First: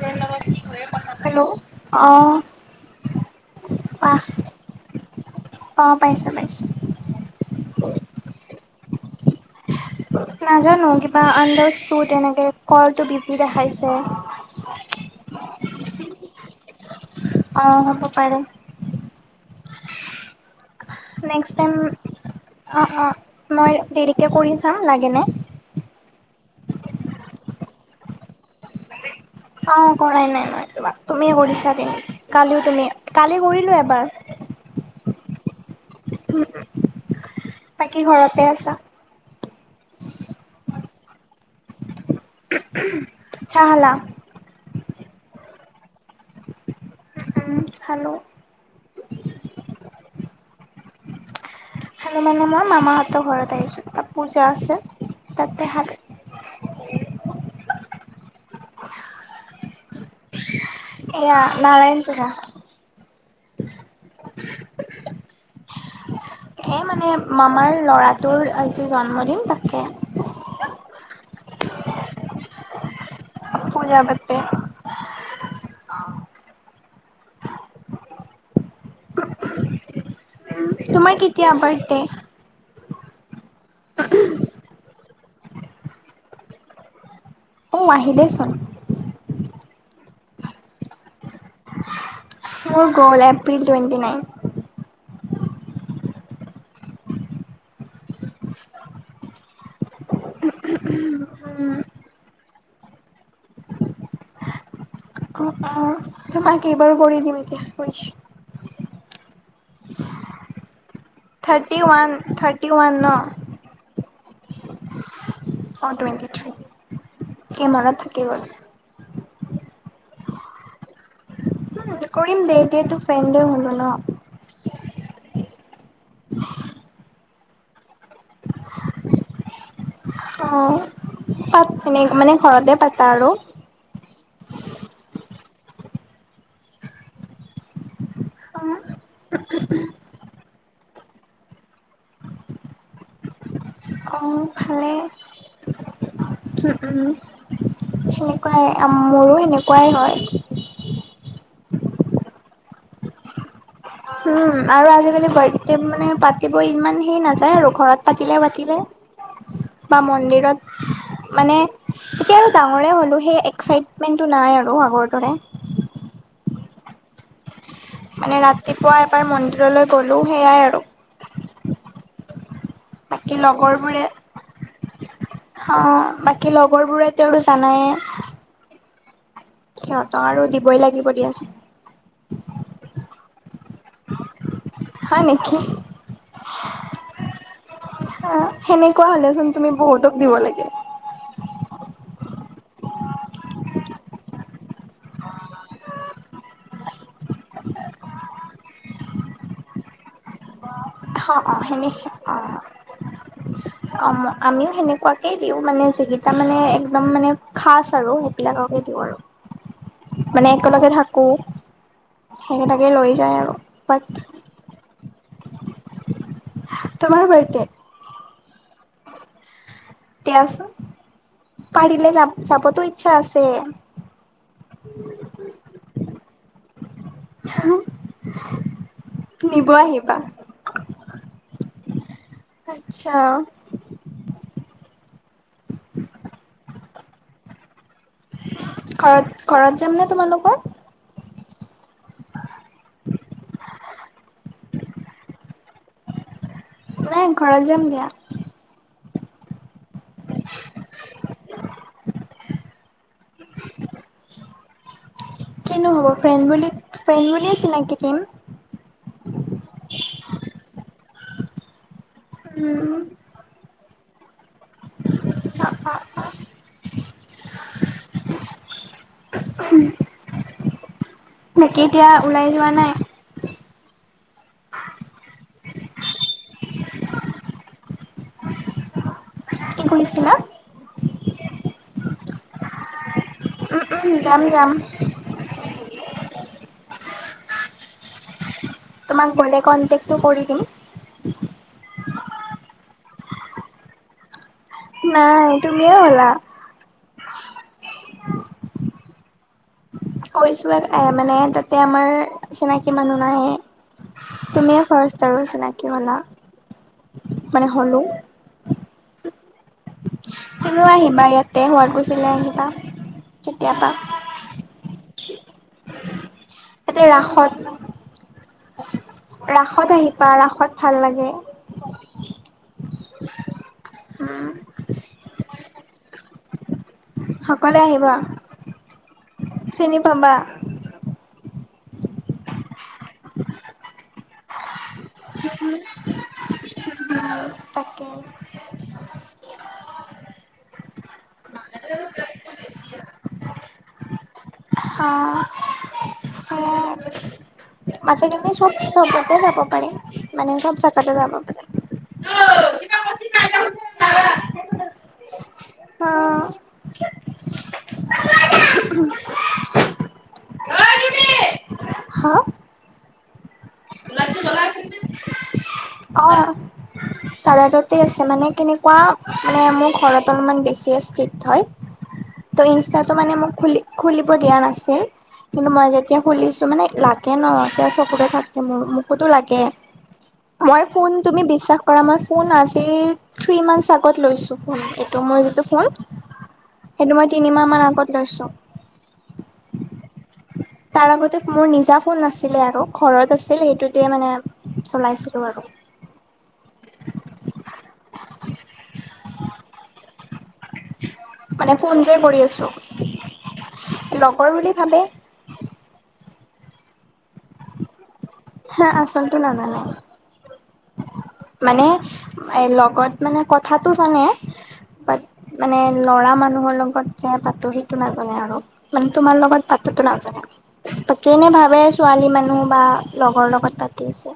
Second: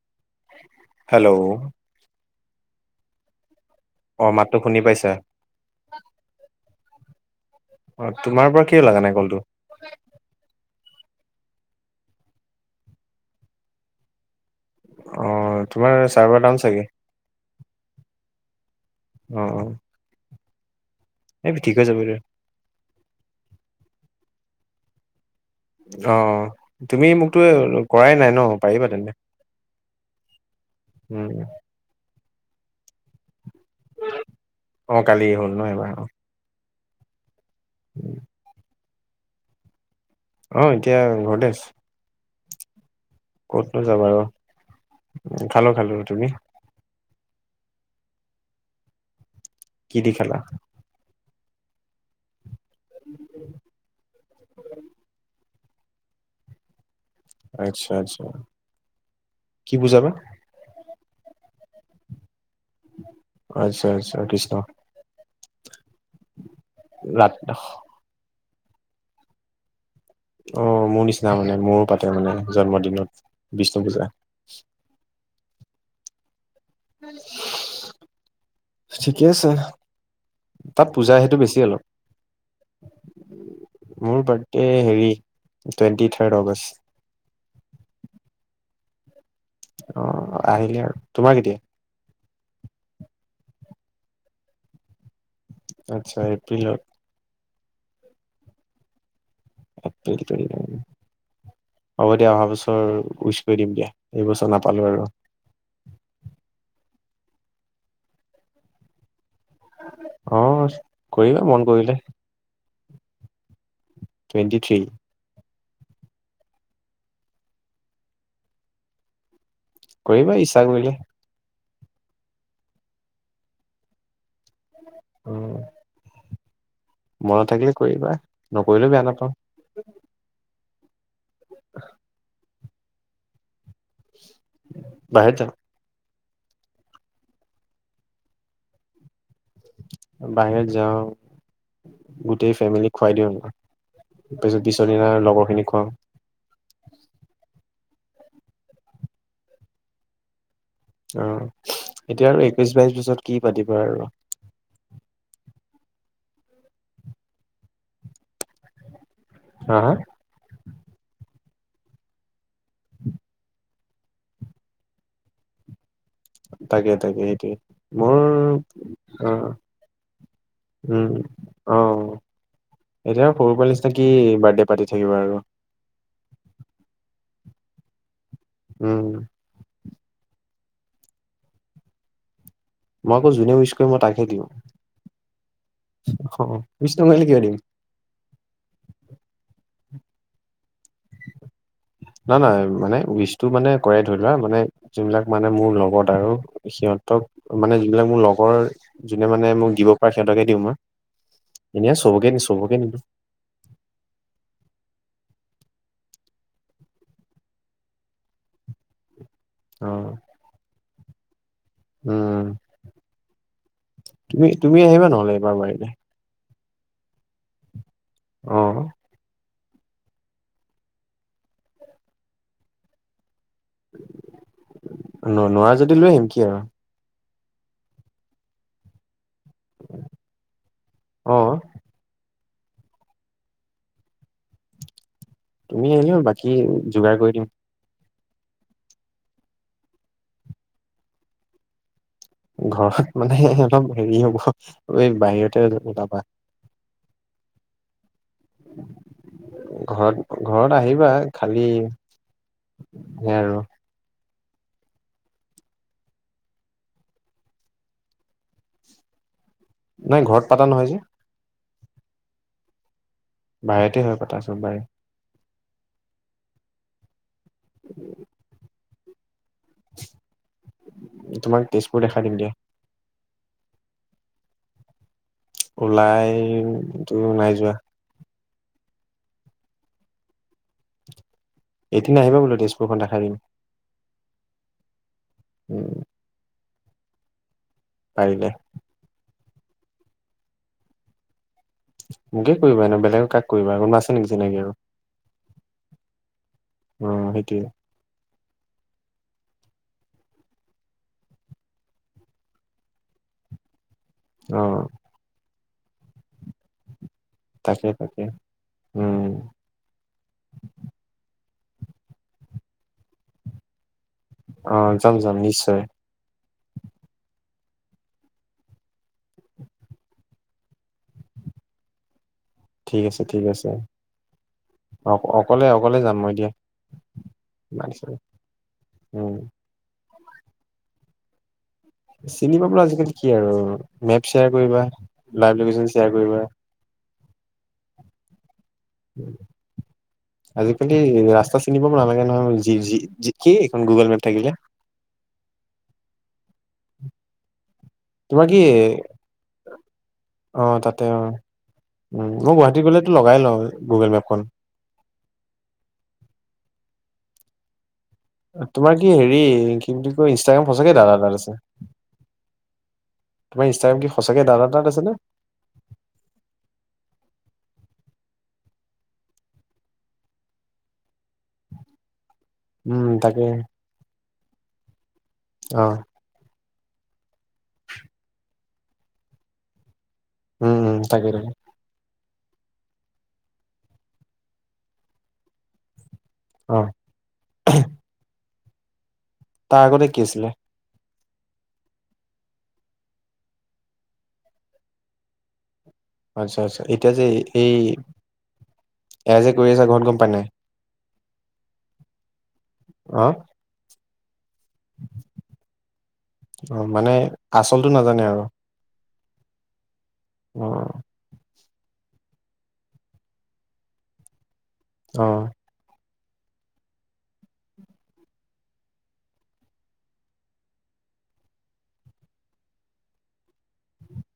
[unintelligible] Hello অ পাহ অ মাতটো শুনি পাইছা অ পাইছোঁ পাইছোঁ। অ তোমাৰ পৰা কিয় লাগা নাই কলটো? নাজানো কিবা আনলছটো তেনেকে কলটো বিজি দেখাইছে। অ তোমাৰ চাৰবাৰ ডাউন চাগে। অঁ হ'ব পাৰে উহ উহ নেক্সট টাইম যাব দে অ অ মই দেৰিকে কৰি চাম লাগে নে। অ তুমি মোকতো কৰাই নাই ন পাৰিবা তেন্তে। অ কৰাই নাই মই তোমাক তুমি উম কৰিছা তেনে কালিও তুমি কালি কৰিলো এবাৰ। অ কালি হ'ল নহ এবাৰ। [unintelligible] বাকী ঘৰতে আছা? অ এতিয়া ঘৰতে আছ- চাহ কতনো খালা যাবা ৰ, খালো খালো। তুমি? উম উম খালো। কি দি খালা। খালো মানে মই মামাহঁতৰ ঘৰত আহিছোঁ তাত পূজা আছে তাতে হাত আইচ্ছা আত্চ্ছা কি পূজা বা? এয়া নাৰায়ণ পূজা। আচ্ছা আচ্ছা কৃষ্ণ এ মানে ৰাত মামাৰ ল'ৰাটোৰ আজি জন্মদিন তাকে। অ মোৰ নিচিনা মানে মোৰো পাতে মানে জন্মদিনত। পূজা পাতে। ঠিকেই আছে। তাত পূজা তোমাৰ সেইটো কেতিয়া বেছি অলপ। বাৰ্থডে? মোৰ বাৰ্থডে হেৰি টুৱেণ্টি থাৰ্ড অগষ্ট। অ, আহিলেই চোন। অ, আহিলে আৰু তোমাৰ কেতিয়া? মোৰ গ'ল এপ্ৰিল টুৱেণ্টি নাইন। আচ্ছা এপ্ৰিলত। এপ্ৰিল পৰি [unintelligible] হ'ব দিয়া অহাবছৰ উইচ কৰি দিম দিয়া এইবছৰ নাপালো আৰু। অ', অ', তোমাক এইবাৰো কৰি দিম দিয়া উইচ। অ কৰিবা মন থাৰটি কৰিলে ওৱান-থাৰটি ৱান ন। Twenty three. অ, টুৱেটি থ্ৰী কি মনত থাকি গ'ল। কৰিবা ইচ্ছা কৰিলে। [unintelligible] কৰিম দিয়া এতিয়া তো ফ্ৰেণ্ডে হলো ন। উম, [inaudible] মনত থাকিলে কৰিবা, নকৰিলেও বেয়া নাপাও। অ, পাত এনে মানে ঘৰতে পাতা আৰু? বাহিৰত যাও। অ', বাহিৰত যাও গোটেই ফেমেলি খুৱাই দিও একবাৰ। অ, ভালে। খুৱাওঁ উম-উম সেনেকুৱাই মোৰো সেনেকুৱাই হয়। অ, এতিয়া আৰু একৈশ, বাইশ বছৰত কি পাতিবা আৰু। উম, আৰু আজিকালি বাৰ্থডে মানে পাতিবই ইমান হেই নাযায়, আৰু ঘৰত পাতিলে-পাতিলাই। হা হা বা মন্দিৰত। মানে এতিয়া আৰু ডাঙৰে হ'লো সেই এক্সাইটমেন্টটো নাই আৰু আগৰ দৰে। তাকে-তাকে সেইটোৱে। মোৰ মানে ৰাতিপুৱা এবাৰ অ মন্দিৰলৈ গ'লো সেয়াই উম, আৰু। অ', এতিয়া বাকী সৰু পোৱালি নিচিনা লগৰবোৰে কি বাৰ্থডে পাতি থাকিবা আৰু। অ, বাকী লগৰবোৰে এতিয়াওতো জানায়ে। উম, সিহঁতক আৰু দিবই লাগিব দিয়াচোন। মই আকৌ যোনে উইছ কৰে মই তাকহে দিও, হয় নেকি অহ, উইছ নকৰিলে কিয় দিম। অ, সেনেকুৱা হলেচোন তুমি বহুতক দিব লাগে। না-না মানে উইছটো মানে কৰে ধৰি লোৱা মানে যোনবিলাক মানে মোৰ লগত আৰু সিহঁতক মানে যিবিলাক মোৰ লগৰ যোনে মানে মোক দিব পাৰে সিহঁতকে দিও মই অ অ সেনে এনে চবকে অ দিও-চবকে দিও। [inaudible] আমিও সেনেকুৱাকে দিও মানে যোনকিতা মানে একদম মানে খাচ আৰু সেইবিলাককে দিও আৰু। অ', মানে একেলগে থাকো উম, সেইকেইটাকে লৈ যায় আৰু বাত তুমি তুমি আহিবা নহ'লে এবাৰ পাৰিলে। তোমাৰ বাৰ্থডেত? অ', দিয়াচোন পাৰিলে জাম, যাবতো ইচ্ছা আছে। ন-নোৱাৰা যদি লৈ আহিম কি আৰু। হহ, নিব আহিবা? অহ', আচ্ছা। তুমি আহিলে বাকি যোগাৰ কৰি দিম। ঘৰত-ঘৰত যাম নে তোমালোকৰ? ঘৰত মানে অলপ হেৰি হ'ব এই বাহিৰতে ওলাবা। নাই ঘৰত যাম দিয়া। ঘৰত-ঘৰত আহিবা খালি সেয়াই আৰু। কিনো হ'ব ফ্ৰেণ্ড বুলি ফ্ৰেণ্ড বুলি চিনাকি দিম। নাই ঘৰত পাতা নহয় যে। উম। বাহিৰতে হয় পতা চব বাৰে। [unintelligible] [unintelligible] তোমাক বাকি তেজপুৰ এতিয়া দেখাই দিম ওলাই দিয়া যোৱা নাই? ওলাই তো নাই যোৱা। কি কৈছিলা? এদিন আহিব বোলো তেজপুৰখন দেখাই দিম। উম-উম, যাম-যাম। উম পাৰিলে। তোমাক গ'লে কন্টেক্ট তো কৰি দিম। মোকে কৰিবা এনে বেলেগক কাক কৰিবা কোনোবা আছে নেকি চিনাকি আৰু? নাই তুমিয়ে হ'লা। অ' সেইটোৱে। কৈছো এ মানে তাতে আমাৰ চিনাকি মানুহ নাহে। অ তুমিয়ে ফাৰ্ষ্ট আৰু চিনাকি হলা। মানে হ'লো। তাকে-তাকে উম। তুমিও আহিবা ইয়াতে শুৱালকুছিলয় আহিবা কেতিয়াবা। অ' যাম-যাম নিশ্চয়। এতে ৰাখত। ৰাখত আহিবা ৰাখত ভাল লাগে। ঠিক আছে, ঠিক আছে, উম, অ' অকলে-অকলে যাম মই দিয়া। [unintelligible] আহিবা। উম। চিনি পাবা? চিনি পাব আজিকালি কি আৰু মেপ শ্বেয়াৰ কৰিবা লাইভ লোকেশন শ্বেয়াৰ কৰিবা। [unintelligible] ওকে। আজি কালি ৰাস্ত চিনিব নালাগে নহয় জি, জি কি এইখন গুগল মেপ থাকিলে। [unintelligible] অ'। আজি তোমাৰ কালি কি চব জাগাতে যাব পাৰি মানে অ চব তাতে জাগাতে অ যাব পাৰে। উম, মই গুৱাহাটী গ'লেতো লগাই লওঁ গুগল মেপখন। [unintelligible] তোমাৰ কি হেৰি কি বুলি কয় ইনষ্টাগ্ৰাম সঁচাকে দাদাৰ তাত আছে? হা তোমাৰ ইনষ্টাগ্ৰাম কি সঁচাকে দাদাৰ তাত আছে নে? অ'। দাদাৰ লগতে আছে মানে কেনেকুৱা মানে মোৰ ঘৰত অলপমান বেছিয়ে স্ক্ৰীক হয়। ত' উম ইনষ্টাটো মানে তাকে মোক খুলি খুলিব দিয়া নাছিল কিন্তু অ মই যেতিয়া খুলিছো মানে লাগে ন যে চবৰে থাকে মোৰ মোকোতো লাগে। উম মই উম ফোন তাকে তুমি তাকে বিশ্বাস মই ফোন আজি থ্ৰী মন্থচ আগত লৈছো মোৰ যিটো ফোন। হয়। সেইটো মই তিনিমাহ মান আগত লৈছো। তাৰ আগতে কি আছিলে? তাৰ আগতে মোৰ নিজা ফোন নাছিলে আৰু ঘৰত আছিল সেইটোতে মানে চলাইছিলো আৰু। আচ্ছা-আচ্ছা এতিয়া যে এই এ যে এ কৰি আছা ঘৰত গম পাই নাই মানে ফোন যে কৰি আছো। অ', লগৰ বুলি ভাবে। অ, মানে আচলটো নাজানে আৰু। হা, আচলটো নাজানে। উম, মানে এ লগত মানে কথাাতটো জানে ব অ মানে ল'ৰা মানুহৰ লগত যে পাতো সেইটো নাজানে আৰু। মানে তোমাৰ লগত পাতা তো নাজানে বাকী এনেই ভাবে ছোৱালী মানুহ বা লগৰ লগত পাতি আছে।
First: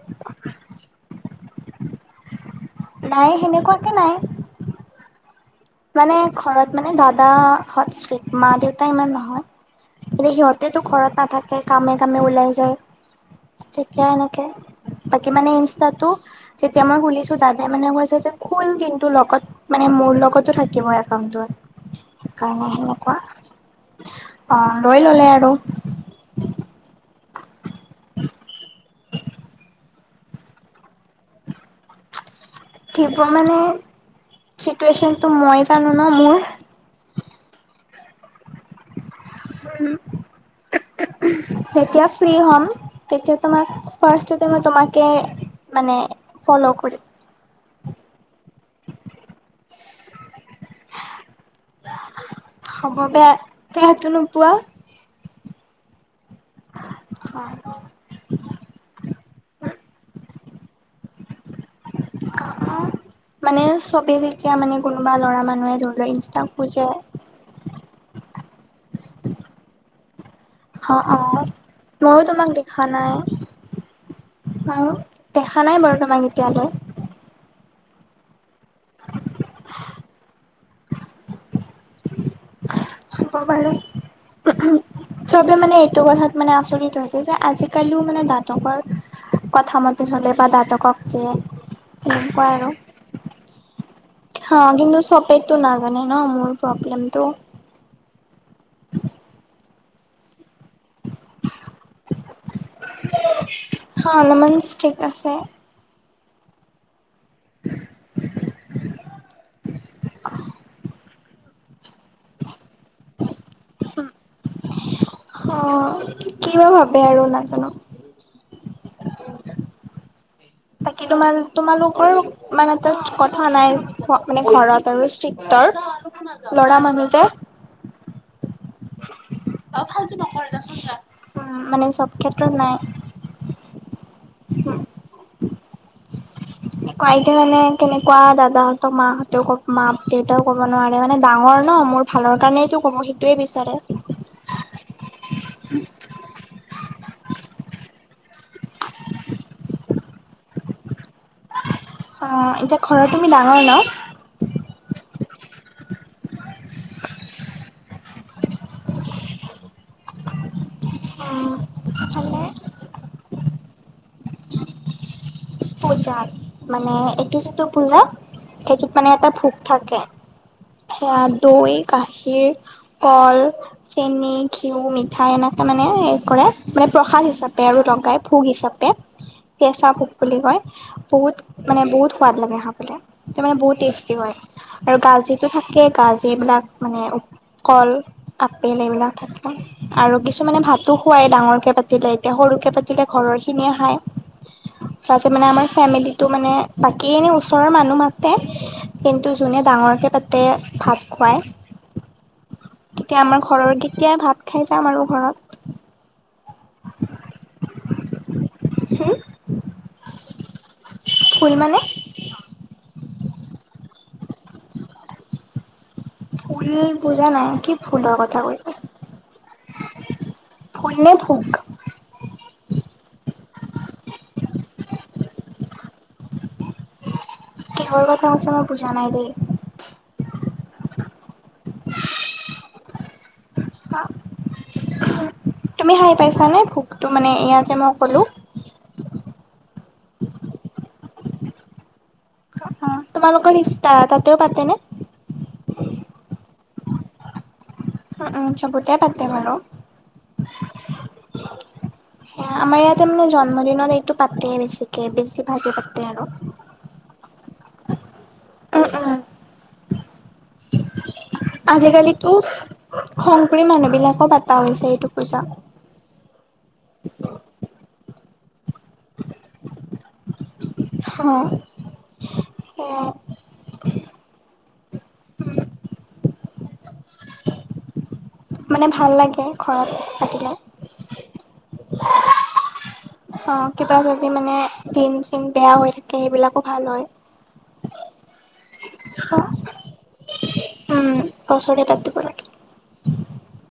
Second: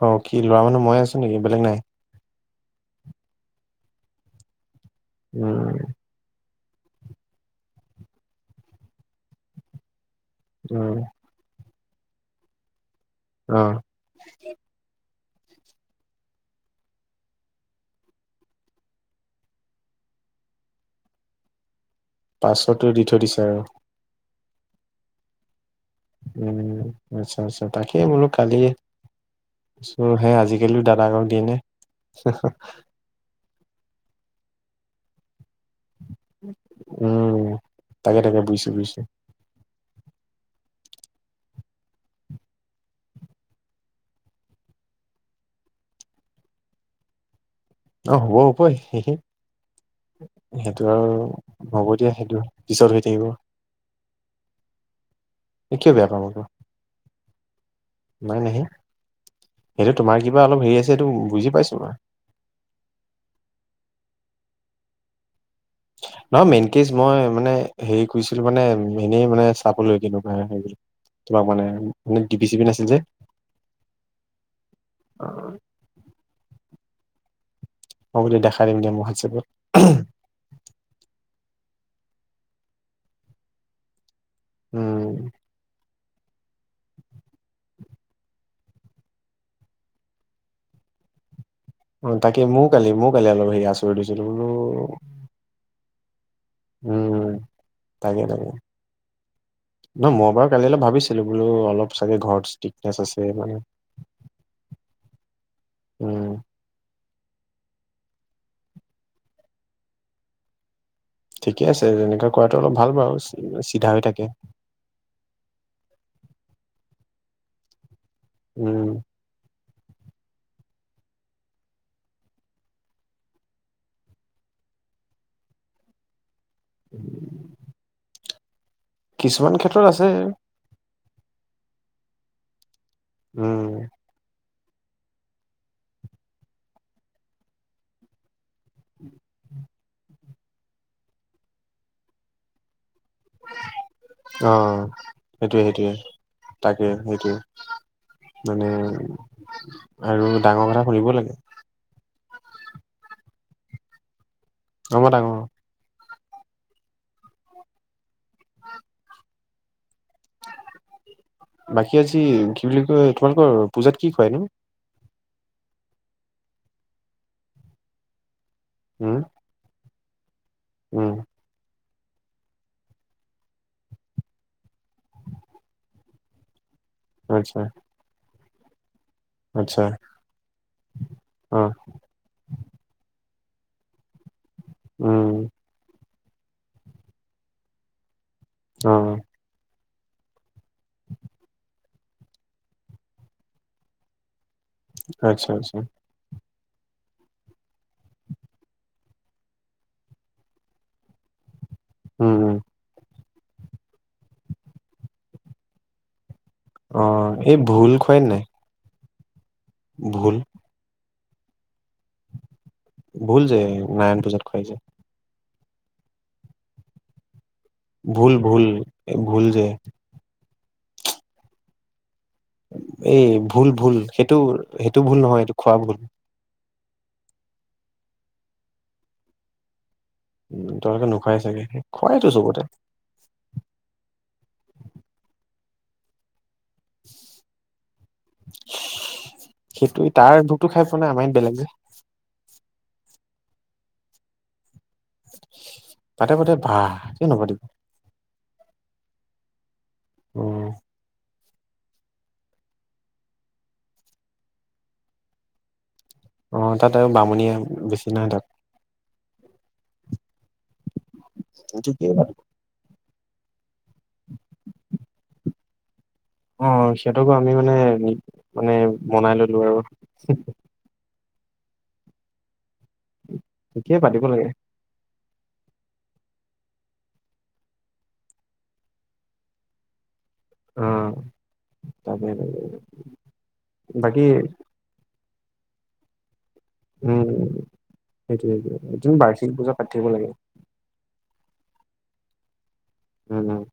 অ, কি ল'ৰা মানুহ মই আছো নেকি বেলেগ নাই? নাই সেনেকুৱাকে নাই। উম, মানে ঘৰত মানে দাদাহত ষ্ট্ৰিক মা-দেউতা ইমান নহয়। এতিয়া সিহঁতেতো উম ঘৰত নাথাকে কামে-কামে ওলাই যায়। অ', তেতিয়া এনেকে বাকী মানে ইনষ্টাতো যেতিয়া মই খোলিছো দাদাই মানে কৈছে যে খোল কিন্তু লগত মানে মোৰ লগত ত, থাকিব একাউণ্টটো কাৰণে পাছৱৰ্ডটো দি হেনেকুৱা থৈ দিছে আৰু অ, লৈললে আৰু। উম, আচ্ছা-আচ্ছা তাকেই বুলো কালি সেই আজিকালিও দাদাগক দিয়ে নে। থিব মানে চিটুৱেশ্যনটো মই জানো ন মোৰ। উম, তাকে তাকে বুজিছো-বুজিছো। উম, [unintelligible] যেতিয়া ফ্ৰী হ'ম তেতিয়া তোমাক ফাৰ্চততে মই তোমাকে মানে ফ'ল কৰিম। হব হব সে সেখিনি সেইটো আৰু হ'ব দিয়া সেইটো পিছত হ'ব হৈ থাকিব। বেয়া বেয়াটো নোপোৱা এ কিয় বেয়া পাম আকৌ। অ', নাই নাহে সেইটো তোমাৰ কিবা অলপ হেৰি আছে সেইটো বুজি পাইছো মই। অ', অ', মানে চবেই যেতিয়া মানে কোনোবা লৰা মানুহে ধৰ নহয় মেইন কেজ মই মানে হেৰি কৰিছিলো মানে এনেই মানে চাবলৈ কিন্তু মই হ, অ, ময়ো তোমাক দেখা নাছিল যে নাই অ, দেখা নাই দেখা নাই বাৰু তোমাক এতিয়ালৈ। অ, বোলো দেখাই দিম এতিয়া মোক হোৱাটচেপত। হব বাৰু ও'ম উম চবে মানে এইটো কথাত মানে আচৰিত হৈছে যে আজিকালিও মানে জাতকৰ কথা মতে চলে বা দাদকক যে অ, তাকে মোৰ কালি মোৰ কালি অলপ হেৰি আচৰিত হৈছিলো। হা কিন্তু চবেইটো নাজানে ন মোৰ প্ৰব্লেমটো। তাকে-তাকে নহয় মই বাৰু কালি ভাবি ভাবিছিলো বোলো অলপ চাগে ঘৰত ষ্টিক আছে মানে অ অলপমান ষ্ট্ৰিক আছে উম, [unintelligible] অহ', ঠিকে আছে তেনেকোৱা কৰাটো অলপ ভাল বাৰু চিধা হৈ থাকে। অ, কিবা ভাবে আৰু নাজানো। উম, বাকী তোমাৰ তোমালোকৰ মানে তাত কথা নাই মানে ঘৰত আৰু ষ্ট্ৰিকটৰ ল'ৰা মানুহ যে। কিছুমান অ, ক্ষেত্ৰত আছে ফাল্টু নকৰ যা চোন যা মানে চব ক্ষেত্ৰত নাই। উম, উম, [unintelligible] একো আইতা জানে কেনেকোৱা দাদাহতৰ মাহতেও মাক-দেউতাও কব নোৱাৰে মানে ডাঙৰ ন মোৰ ভালৰ কাৰণেইটো ক'ব সেইটোৱে বিচাৰে। অ, সেইটোয়ে-সেইটোৱে তাকে সেইটোৱে। মানে আৰু ডাঙৰ কথা শুনিব লাগে। অ, এতিয়া ঘৰৰ তুমি ডাঙৰ ন? অ, মই ডাঙৰ। উম বাকী আজি মানে কি বুলি কয় তোমালোকৰ পূজাত কি খোৱাই নো? পূজা মানে এইটো যিটো পূজা সেইটোত মানে উম এটা ভোক থাকে। উম এয়া দৈ গাখীৰ, কল, চেনি, ঘিউ, মিঠাই এনেকৈ মানে হে কৰে। মানে প্ৰসাদ আচ্ছা হিচাপে আৰু লগকাই ভোগ হিচাপে আচ্ছা কেঁচা ভোগ বুলি কয়। বহুত অ মানে বহু সোৱাদ লাগে খাবলে তে মানে বহুত টেষ্টি হয়। আৰু উম গাজিটো থাকে গাজি এইবিলাক মানে কল আপেল অ এইবিলাক থাকে আৰু কিছুমানে ভাতো খোৱাই ডাঙৰকে পাতিলে। এতিয়া সৰুকে পাতিলে ঘৰৰ খিনিয়ে খায়। তাতে মানে আচ্ছা আমাৰ আচ্ছা ফেমেলিটো মানে বাকী এনেই ওচৰৰ মানুহ মাতে, কিন্তু যোনে ডাঙৰকে পাতে ভাত খুৱায়। উম, এতিয়া আমাৰ ঘৰৰ কেইতিয়া ভাত খাই যাম আৰু ঘৰত। অ, এই ভুল খুৱাই নে নাই। হুম, ভুল। ভুল মানে? ভুল যে নাৰায়ণ পূজাত। খুৱাই যে। ভুল বুজা নাই কি ফুলৰ কথা ভুল-ভুল, কৈছে ভুল যে। ভুল নে ভোগ? এই ভুল-ভুল সেইটো-সেইটো ভুল নহয়, এইটো খোৱা ভুল। কিহৰ কথা কৈছা মই বুজা নাই দেই। উম, তহতে নোখোৱাই চাগে সেই খোৱাইতো চবতে। [unintelligible] তুমি হাৰ পাইছানে ভোকতটো মানে এয়া যে মই কলো। [unintelligible] সেইটো তাৰ দুতো খাই পোৱা নাই আমাৰ বেলেগ যে। অ, তোমালোকৰ ইফতা তাতে পাতে নে? পাতে-পাতে বাহ কিয় নাপাতিব। উম-উম চবতোই পাতে বাৰু। উম, [inaudible] আমাৰ ইয়াতে মানে জন্মদিনত এইটো পাতে, বেছিকে-বেছি ভাগে পাতে আৰু। অ, তাত আৰু বামুণীয়ে বেছি নহয় তাত। উম উম [inaudible] আজিকালিতো, পাতে। শংকৰী মানুহ বিলাকো পাতা হৈছে, এইটো পূজা। অ'! সিহঁতকো আমি মানে, মানে বনাই ললোঁ আৰু। [unintelligible] সেয়াই ঠিকে পাতিব লাগে। উম! মানে, ভাল লাগে, ঘৰত পাতিলে। অ'! তাকে, [unintelligible] অ কিবা বাকী যদি [unintelligible] বেয়া হৈ থাকে। সেইবিলাকো ভাল হয়। উম! সেইটোৱে, সেইটো। এইটো বাৰ্ষিক পূজা পাতি থাকিব লাগে। হুচৰি তাত দিব লাগে। উম, উম।